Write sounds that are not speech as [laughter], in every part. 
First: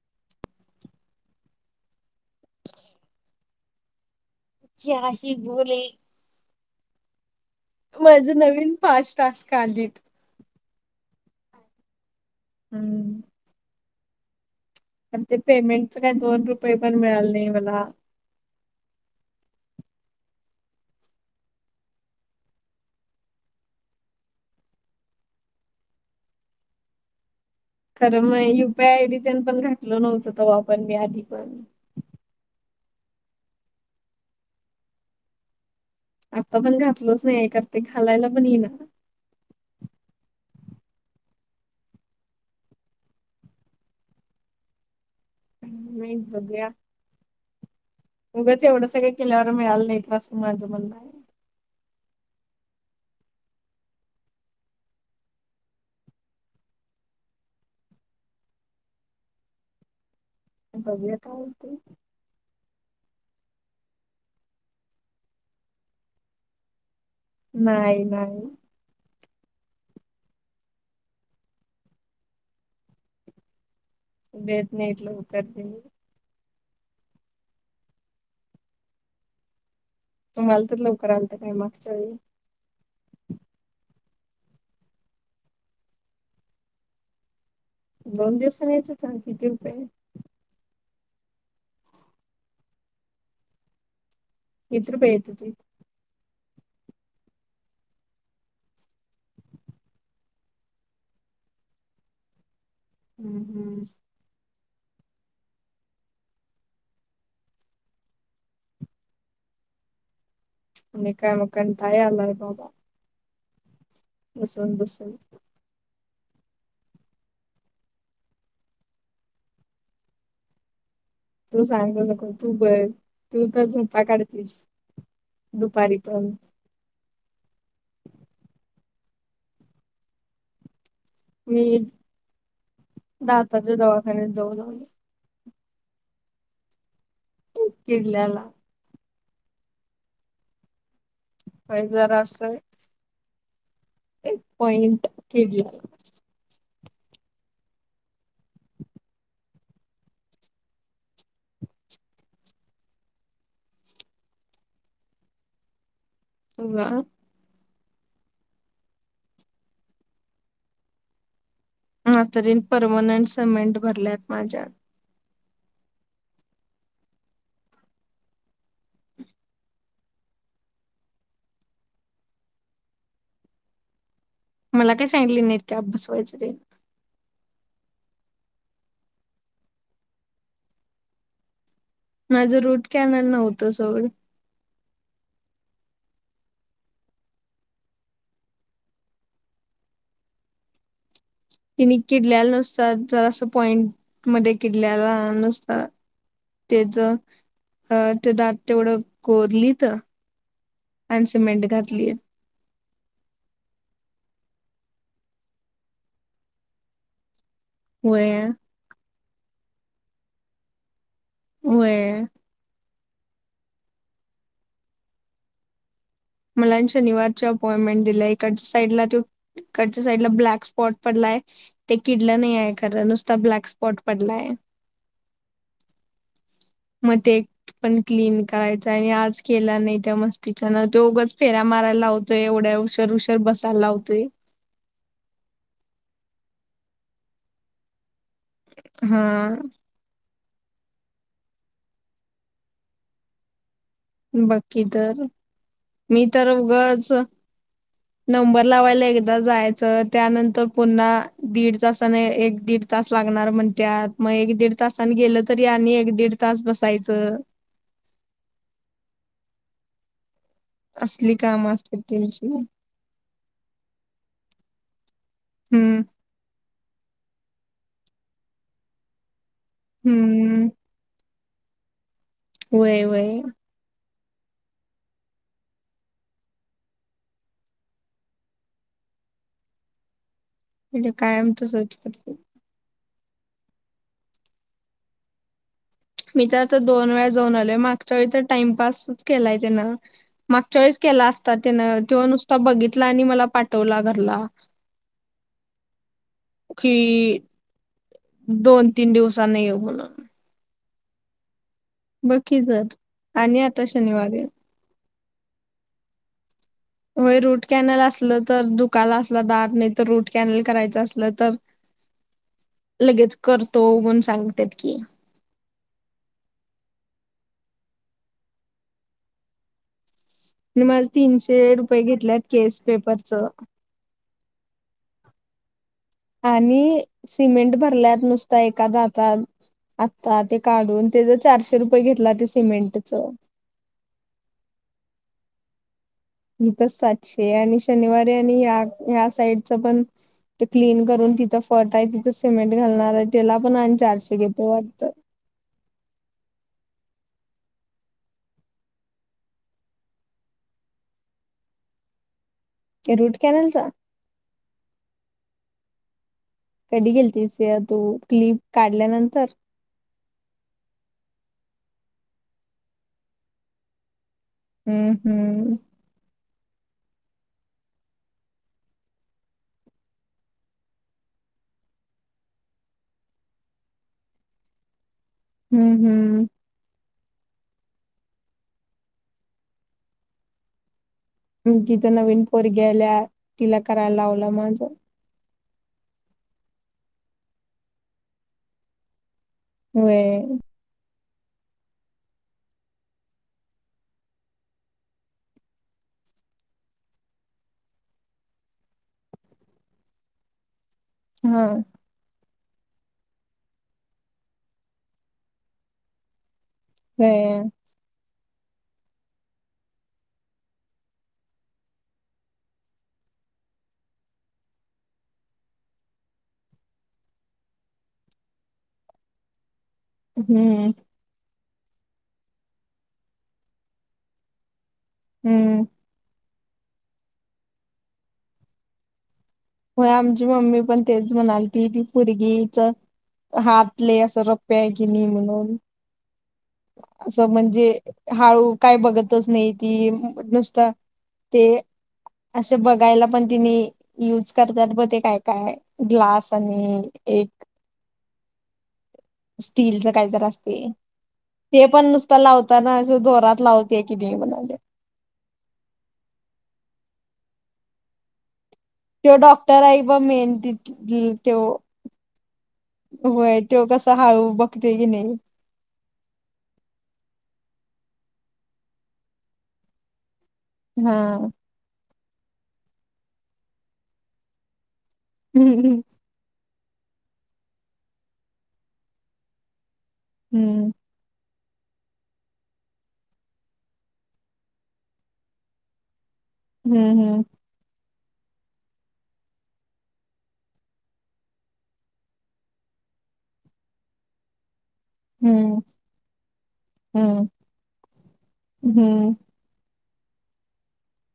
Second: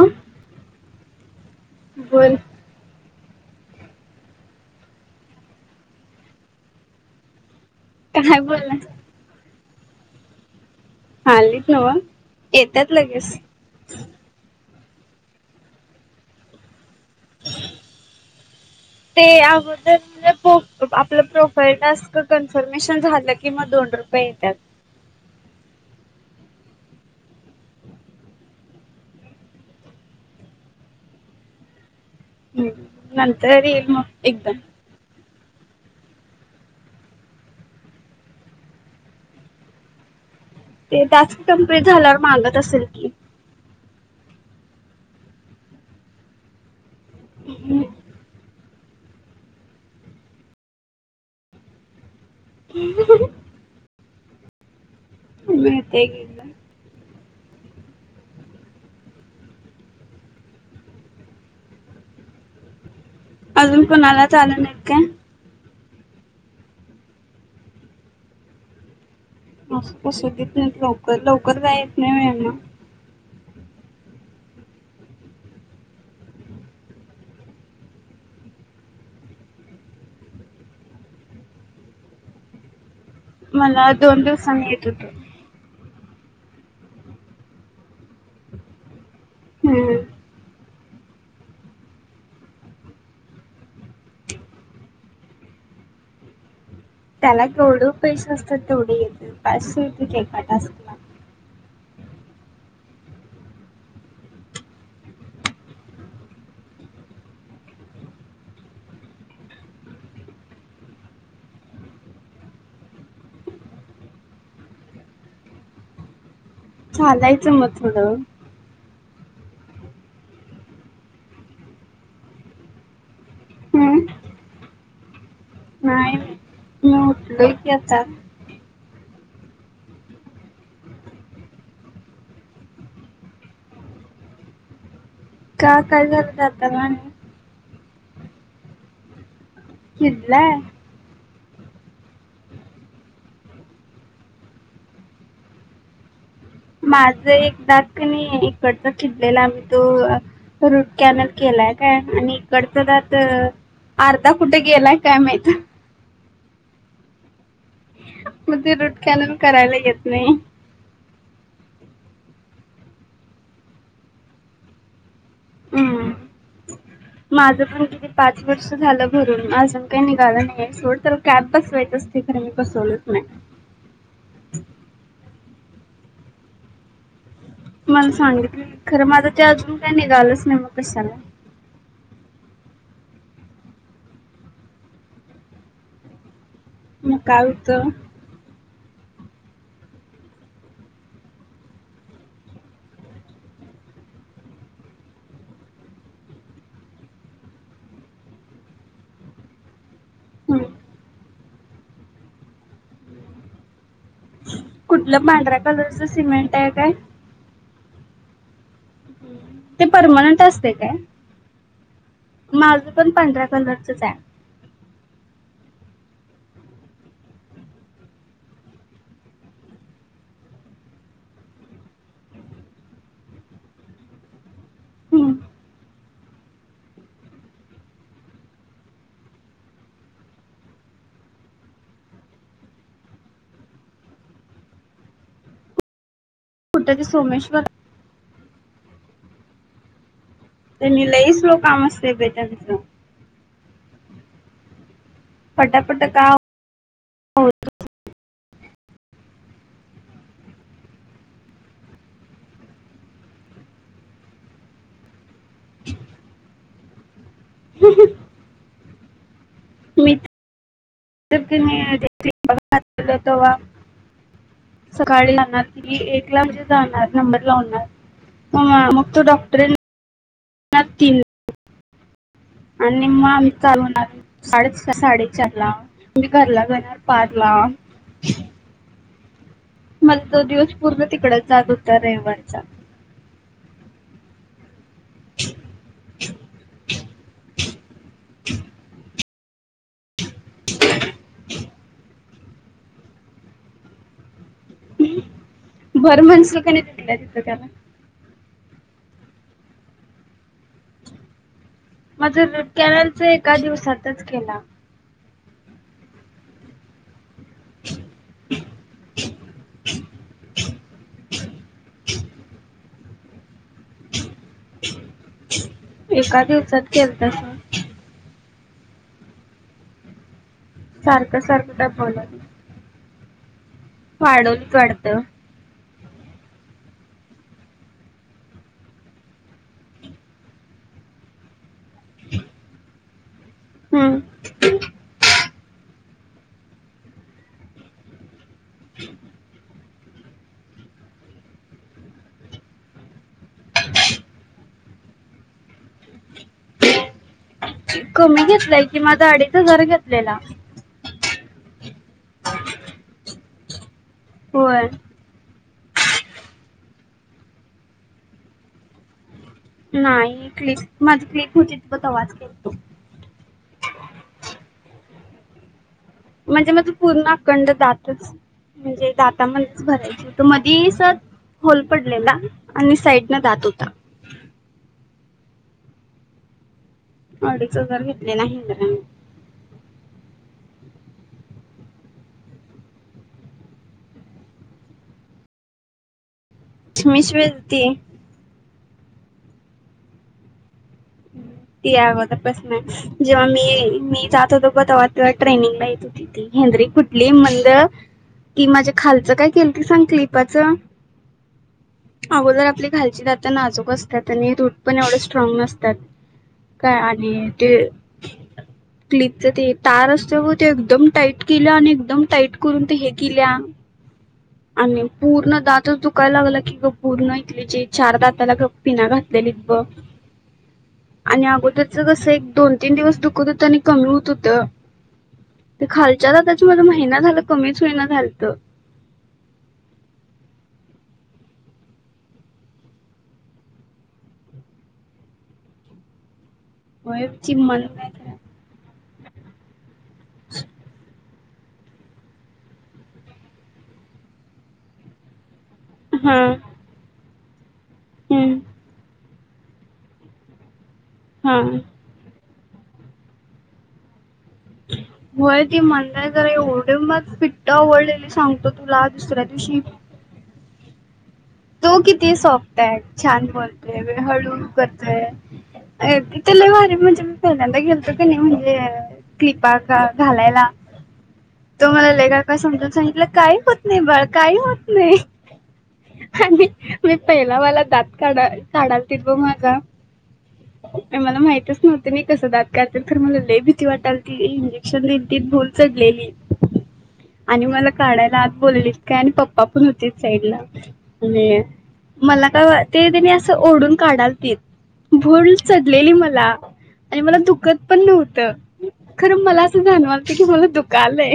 Hello बोल क्या ही बोले माझ काय नवीन बोलणार पाच टास्क आलीत आलीत नव येतात लगेच. [inaudible] आणि ते पेमेंटच काही दोन रुपये पण मिळाल नाही मला. ते अगोदरण प्रो आपलं प्रोफाईल टास्क कन्फर्मेशन झालं की मग दोन रुपये येतात. खरं मग युपीआय आयडी त्यान पण घातलं नव्हतं तवा पण मी आधी पण. हम्म नंतर येईल मग एकदम. आता पण घातलचं नाही काय ती घालायला पण ईना. ते टास्क कंप्लीट झाल्यावर मागत असेल की? हम्म बघुया. [inaudible] उगंच एवढं सगळ केल्यावर मिळालं नाही तर असं माझं मन्न. [inaudible] [inaudible] बघुया काय होतय. अजून कोणाला चालूू नाहीत का? नाही नाही. अस कस देत नाहीत लवकर लवकर [unintelligible] ना देत नाहीत लवकर ते लोक. तुमाला तर लवकर आलत काय मागच्या वेळी? मला दोन दिवसांनी येत होतं. दोन दिवसांनी येत होत? सांग किती रुपये? हम्म. किती रूपये येत होते? त्याला जेवढं पैसे असतात तेवढे येत पाचशे येत होते एका टास्कला. हम्म हम्म. आणि काय मग कंटाळा आलाय बाबा. बसून बसुन. चालायचं मग थोडं. तू सांगू नको तू बघ तू तर हम्म. झोपा काढतीस. दुपारी नाही पण मी उठलोय की आता. मी दाताच्या दवाखान्यात जाऊन आलो. का काय झालं दाताला आणी? किडल्याला. किडलाय? व्हय जरासं एक पॉइंट किडल्याला. माझं एक दात कि नाई इकडचा किडलेला आ मी तो रूट कॅनल केलाय काय आणि इकडचा दात अर्धा कुठे गेलाय काय माहित. वा. म ते रूट कॅनल करायला येत नई. हा तरीन परमनंट सिमेंट भरल्यात माझ्यात उ माझ पण किती पाच वर्ष झालं भरून, अजून काय निघालं नई आय सोड, तर कॅब बसवायच असते खर मी बसवलच नाय. मला काय सांगितली नईत. कॅप बसवायच तेन मल सांगितलय खरं माझं ते अजून काय निघालंच नई मग कशाला माझं रूट कॅनल नव्हतं सोड मग काय हुत? तिनी किडल्याल नुसार जरास पॉइंट मध्ये किडल्याला नुसता, त्येज अ ते दात तेवढं कोरलीत हम्म्. आणि सिमेंट घातलीत. कुठल्या पांढऱ्या कलरचं सिमेंट आय काय? व्हय. [unintelligible] ते परमनंट असते काय? वय. माज पण पांढऱ्या कलरचच आय. मला आणि शनिवारची अपॉयमेंट दिल्या इकड साईडला त्यो, इकडच्या साईडला ब्लॅक स्पॉट पडलाय ते किडलं नई आय, खरं नुसता ब्लॅक स्पॉट पडलाय. हम्म. म ते एकपण क्लीन करायचाय आणि आज केला नई त्या मस्तीच्यान, त्यो उगच फेऱ्या माराय लावतोय, एवढ्या उशर उशर बसाय लावतोय. कुठ ते सोमेश्वर हा. त्यांनी लई स्लो काम असतय बई त्यांच बाकीत तर पटापट मी का तर उगच, होत नंबर लावायला एक दा जायाचं त्यानंतर पुन्हा दीड तासाने, एक दीड तास लागणार म्हणत्यात, मग एक दीड तासान गेलतरी आणि एक दीड तास बसायचं. [unintelligible] असली काम असतात कणी त्यांची [unintelligible] तवा काळी लागणार किती हम्म एक ला जे जाणार, नंबर लावणार, [unintelligible] मग तो डॉक ट्रेन हम्म न तिन व्हय आणि म व्हय आम्ही चालवणा [unintelligible] साडेच सा साडेचारला, मी घरला जाणार पारला मल तो दिवसपूर्ण म्हणजे तिकडच कायम जात तसच होता करतात रविवारचा ह [unintelligible] मी त्यात दोनवेळा जाऊन आले माक च्याइत टाईमपासच केलाय तेन मागच्या वेळेस केला असता तेनं त्यो नुस त बघितला आणि मला पाठवला घरला बरं म्हणसी की नाय तिथलं देते त्याला. दोन-तीन दिवसांनी येऊ म्हणलं. माझं जर रुटकॅनेलचा एका आणि आता दिवसातच शनिवारी केला. व्हय रुटकॅनेल असलं तर दुखाला असला दात नाहीतर रुटकॅनेल करायचं असलं तरं लगेच करतो म्हणून सांग. एका दिवसात केलं तसं [inaudible] आणि मला सारखं तीनशे सारखं रुपये घेतलयात केस पेपर च फाडून काढतं. आणि सिमेंट भरल्यात नुसता, एका दातात आत्ता ते काढून त्याचा चारशे रुपये घेतला ते सिमेंटच. हम्म. तिथंच सातशे आणि शनिवारी आणि ह्या साईडचा पण ते क्लीन करून तिथं फट आहे, तिथं सिमेंट घालणार आहे, त्याला पण आणि चारशे घेतो वाटतं. कमी घेतलाय की माझा अडीच हजार घेतलेला. रूट कॅनलचा. होय. कधी गेलीतीसय तू क्लिप काढल्यानंतर? नाही क्लिप माझी क्लिप होती बत आवाज घेत. हम्म हम्म. म्हणजे माझी पूर्ण अखंड दातचं म्हणजे दातामध्येच भरायचा होतं, मधीस होल पडलेला आणि साईडन दात होता. हम्म हम्म. अडीच हजार घेतले नाही म तिथं नवीन पोरगी आल्या तिला करायला लावलं माझं. [unintelligible] वेलतीय होय. ती अगोदरपासनचं जेव्हा मी मी जात होतो तेव्हा ट्रेनिंगला येत होती, ती हेनरी कुठली म्हणलं की माझ्या खालचं काय केलती सांग क्लिपाच. होय. अगोदर आपली खालची दातं नाजूक असतात आणि रूट पण एवढं स्ट्रॉंग नसतात. टट काय आणि व्हय ते क्लिपच ते तार असतोय ब ते एकदम टाईट केल्या आणि एकदम टाईट करून ते हे केल्या आणि पूर्ण दातचं दुखायला लागलं की ग पूर्ण इथले जे चार दाताला ग पिना घातलेलीत ब हम्म. आणि अगोदरचा कसं आहे एक, दोन, तीन दिवस दुखत होतं आणि कंगरुत होतं. हम्म ते खालच्या दातात माझं महिना झाला कमीच होईना घालतं. होय, आमची मम्मी पण तेच म्हणाल ती की पोरगीचा हात लई असं रफ आहे की नी म्हणून होय असं ती म्हणजे मंद हाळु काय बघत तसमयीत ती नुसता ते असे बघायला पण तिनी युज करतात ब ते काय? काय ग्लास आणि एक ह्म्म.. स्टीलच काहीतरी असतय. हा ते पण नुसत लावत तानाज दोरात लावते की देवी म्हण. होय ती म्हंदाय जरा [unintelligible] मस पिट्टवडलेली सांगतो. तुला ते दुसऱ्या दिवशी डॉक्टर आय बा मेन. गी तो किती सोप्ट हाय छान होय तो बोलतोय, कसा हळू बघतोय की करतोय नाही अय तिथ लयभारी म्हणजे मी पहिल्यांदा गेलो. ते कणी म्हणजे क्लिपा घालाय हा तुमला ले काय समजून सांगितलं काही होत नाही बाळ काही होत नाही. हम्म हम्म आणि मी पहिलावाला दात काढा-काढातील ब माजा. हम्म मला माहिती हते नाही कसं दात काढ तर मला लले भीती वाटाल ती इंजेक्शन दिली ती भूल चढलेली. हम्म हम्म. आणि मला काढायला आत बोलवलीत काय आणि पप्पा पण होते साईडला आणि मला का वा ते त्यांनी असं ओढून काढालतीत. भूल हम्म चढलेली मला आणि मला हम्म दुखत पण नव्हतं हम्म खरं मला असं जाण हित मला दुकालय.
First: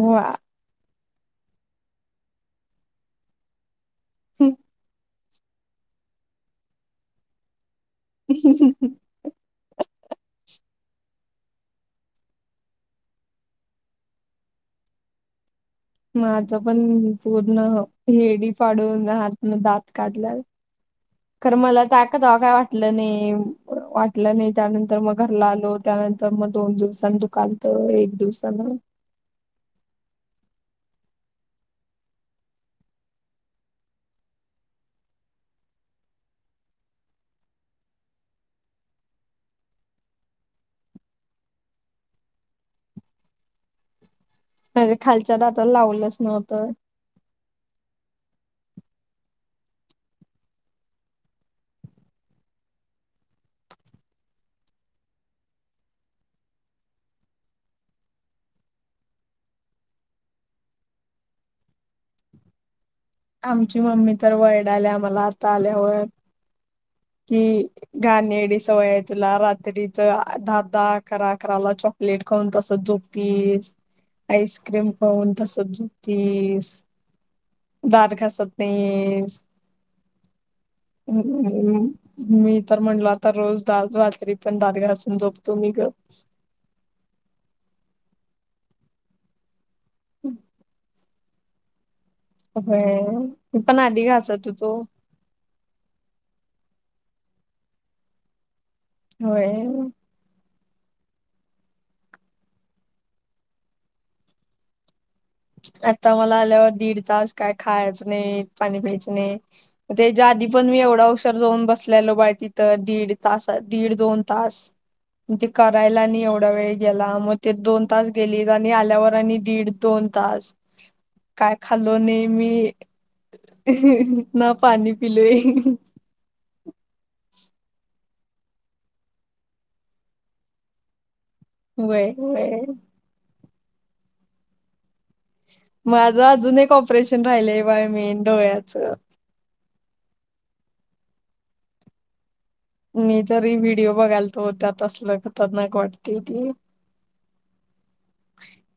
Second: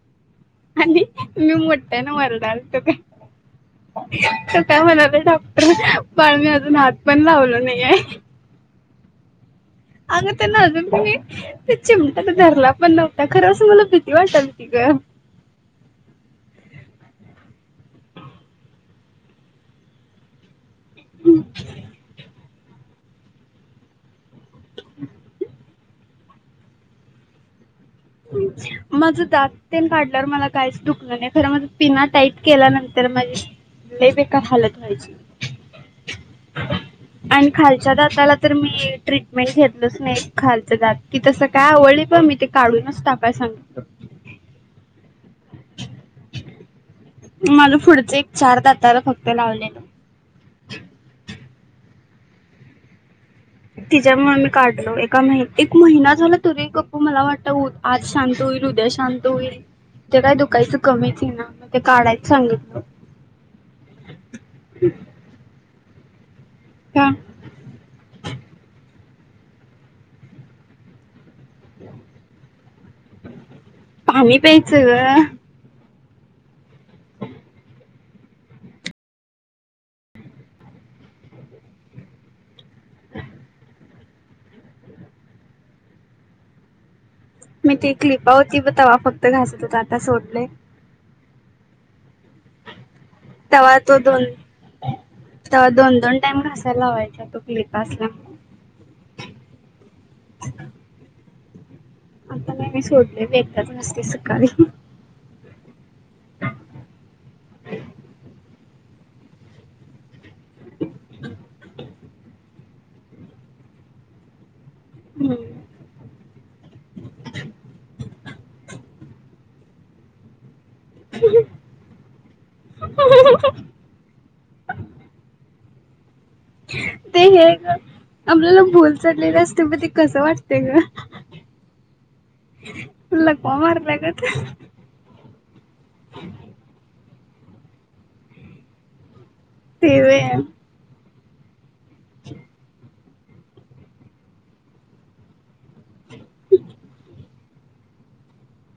वा. आणि मी मोठ्यानं वरडालतो काय. त काय म्हणालय. पण मी अजून हात पण लावलो नाही. हम्म हम् [inaudible] अग त्यां ना अजून कणी ते चिमट्यात धरला पण नव्हता खरं असं मला भीती वाटलती ग. माझं पण पूर्ण हिरडी फाडून आतनं दात काढलाय. खरं मला [unintelligible] लं नाही वाटलं नाही त्यानंतर मग घरला आलो त्यानंतर मग दोन दिवसां दुकाल. माझं दात तेन काढल्यावर मला काहीच दुखलं नाही खर मग पिना टाईट केल्यानंतर माझी लई बेकार हालत व्हायची आणि खालच्या दाताला तर मी ट्रीटमेंट घेतलच नाही खालच दात की तस काय आवळलीत प मी ते काढून टाकाय सांगितलो. म्हणजे खालच्या दातला लावलंच नव्हतं. माला पुढच एक चार दाताला फक्त लावलेल. हम्म तिच्यामुळे मी काढलो एका महि एक महिना झाला. तरी गप्प मला वाटत उ आज शांत होईल उद्या शांत होईल ते काय दुखायचं कमीच ये ना मग ते काढायच सांगितलं. आमची मम्मी तर वरडाल्या आम्हाला आता आल्यावर. का की गाणे. की सवय तुला रात्रीच धा धा अकरा अकरा चॉकलेट खाऊन तस झोपतीस पाणी प्यायचं आईस्क्रीम ग खाऊन तस झोप तीस. दात घासत नाहीस, मी तर म्हणला आता रोज दात घास. मी पण दात घासून झोपतो. मी ग. मी ती क्लिप वटी तवा फक्त घासत होता. आता सोडलयं. होय मी पण तवा तो आधी दोन घासत होतो. टाईम घासायला लावायचा तो [unintelligible] पा सला व्हय. [inaudible] आता नाही मी सोडले बाई एकदाच घासते, सकाळी. आता मला आल्यावर दीड तास काय खायाचं नाही. पाणी प्यायचं नाही म ते त्या आधी पण मी एवडा उशीर जाऊन बसलेलो, बाय ती तर दीड तास. आ दीड दोन तास. हम्म ते करायला आणि एवढं दवेळी गेला, मग ते दोन तास गेली. आणि आल्यावर आणि दीड दोन तास काय खाल्लो नाही मी ना पाणी पिले हं. ते हे ग आपल्याला भुल चढलेल असते, मग ते कसं वाटतय गं व्हय व्हय पार लागत. माझं अजून एक ऑपरेशन राहिलंय, बाय मेन डोळ्याचं ते व्हय [inaudible] मी तरी व्हिडिओ बघायल तो त्यात असल खतरनाक वाटतयं ती..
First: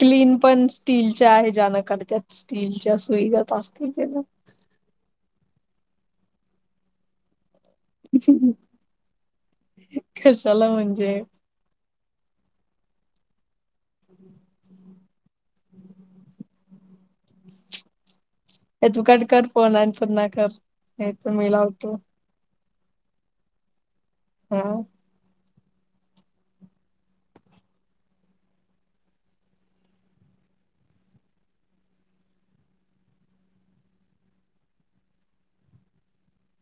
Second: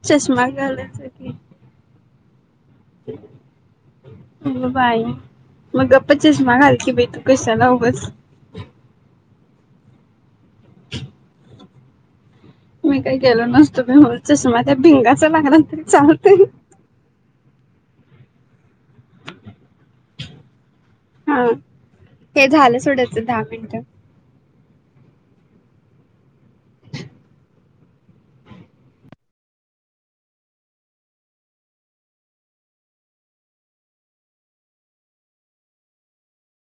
क्लीन चष्मा पण घालायचा स्टीलच्या की ह्याच्यान काढतव स्टीलच्या सुईगत असती त्यान अग बाई मग गप्प चष्मा घाल की बाई तू कशाला बस कशाला म्हणजे मी काही गेलो नसतो मी मुचस माझ्या भिंगाच लागणार तरी चालते या तू काडे कर फोन आणि पण ना कर हे तर हा मेला होतो. हे झालं सोडायचं दहा मिनिटं हम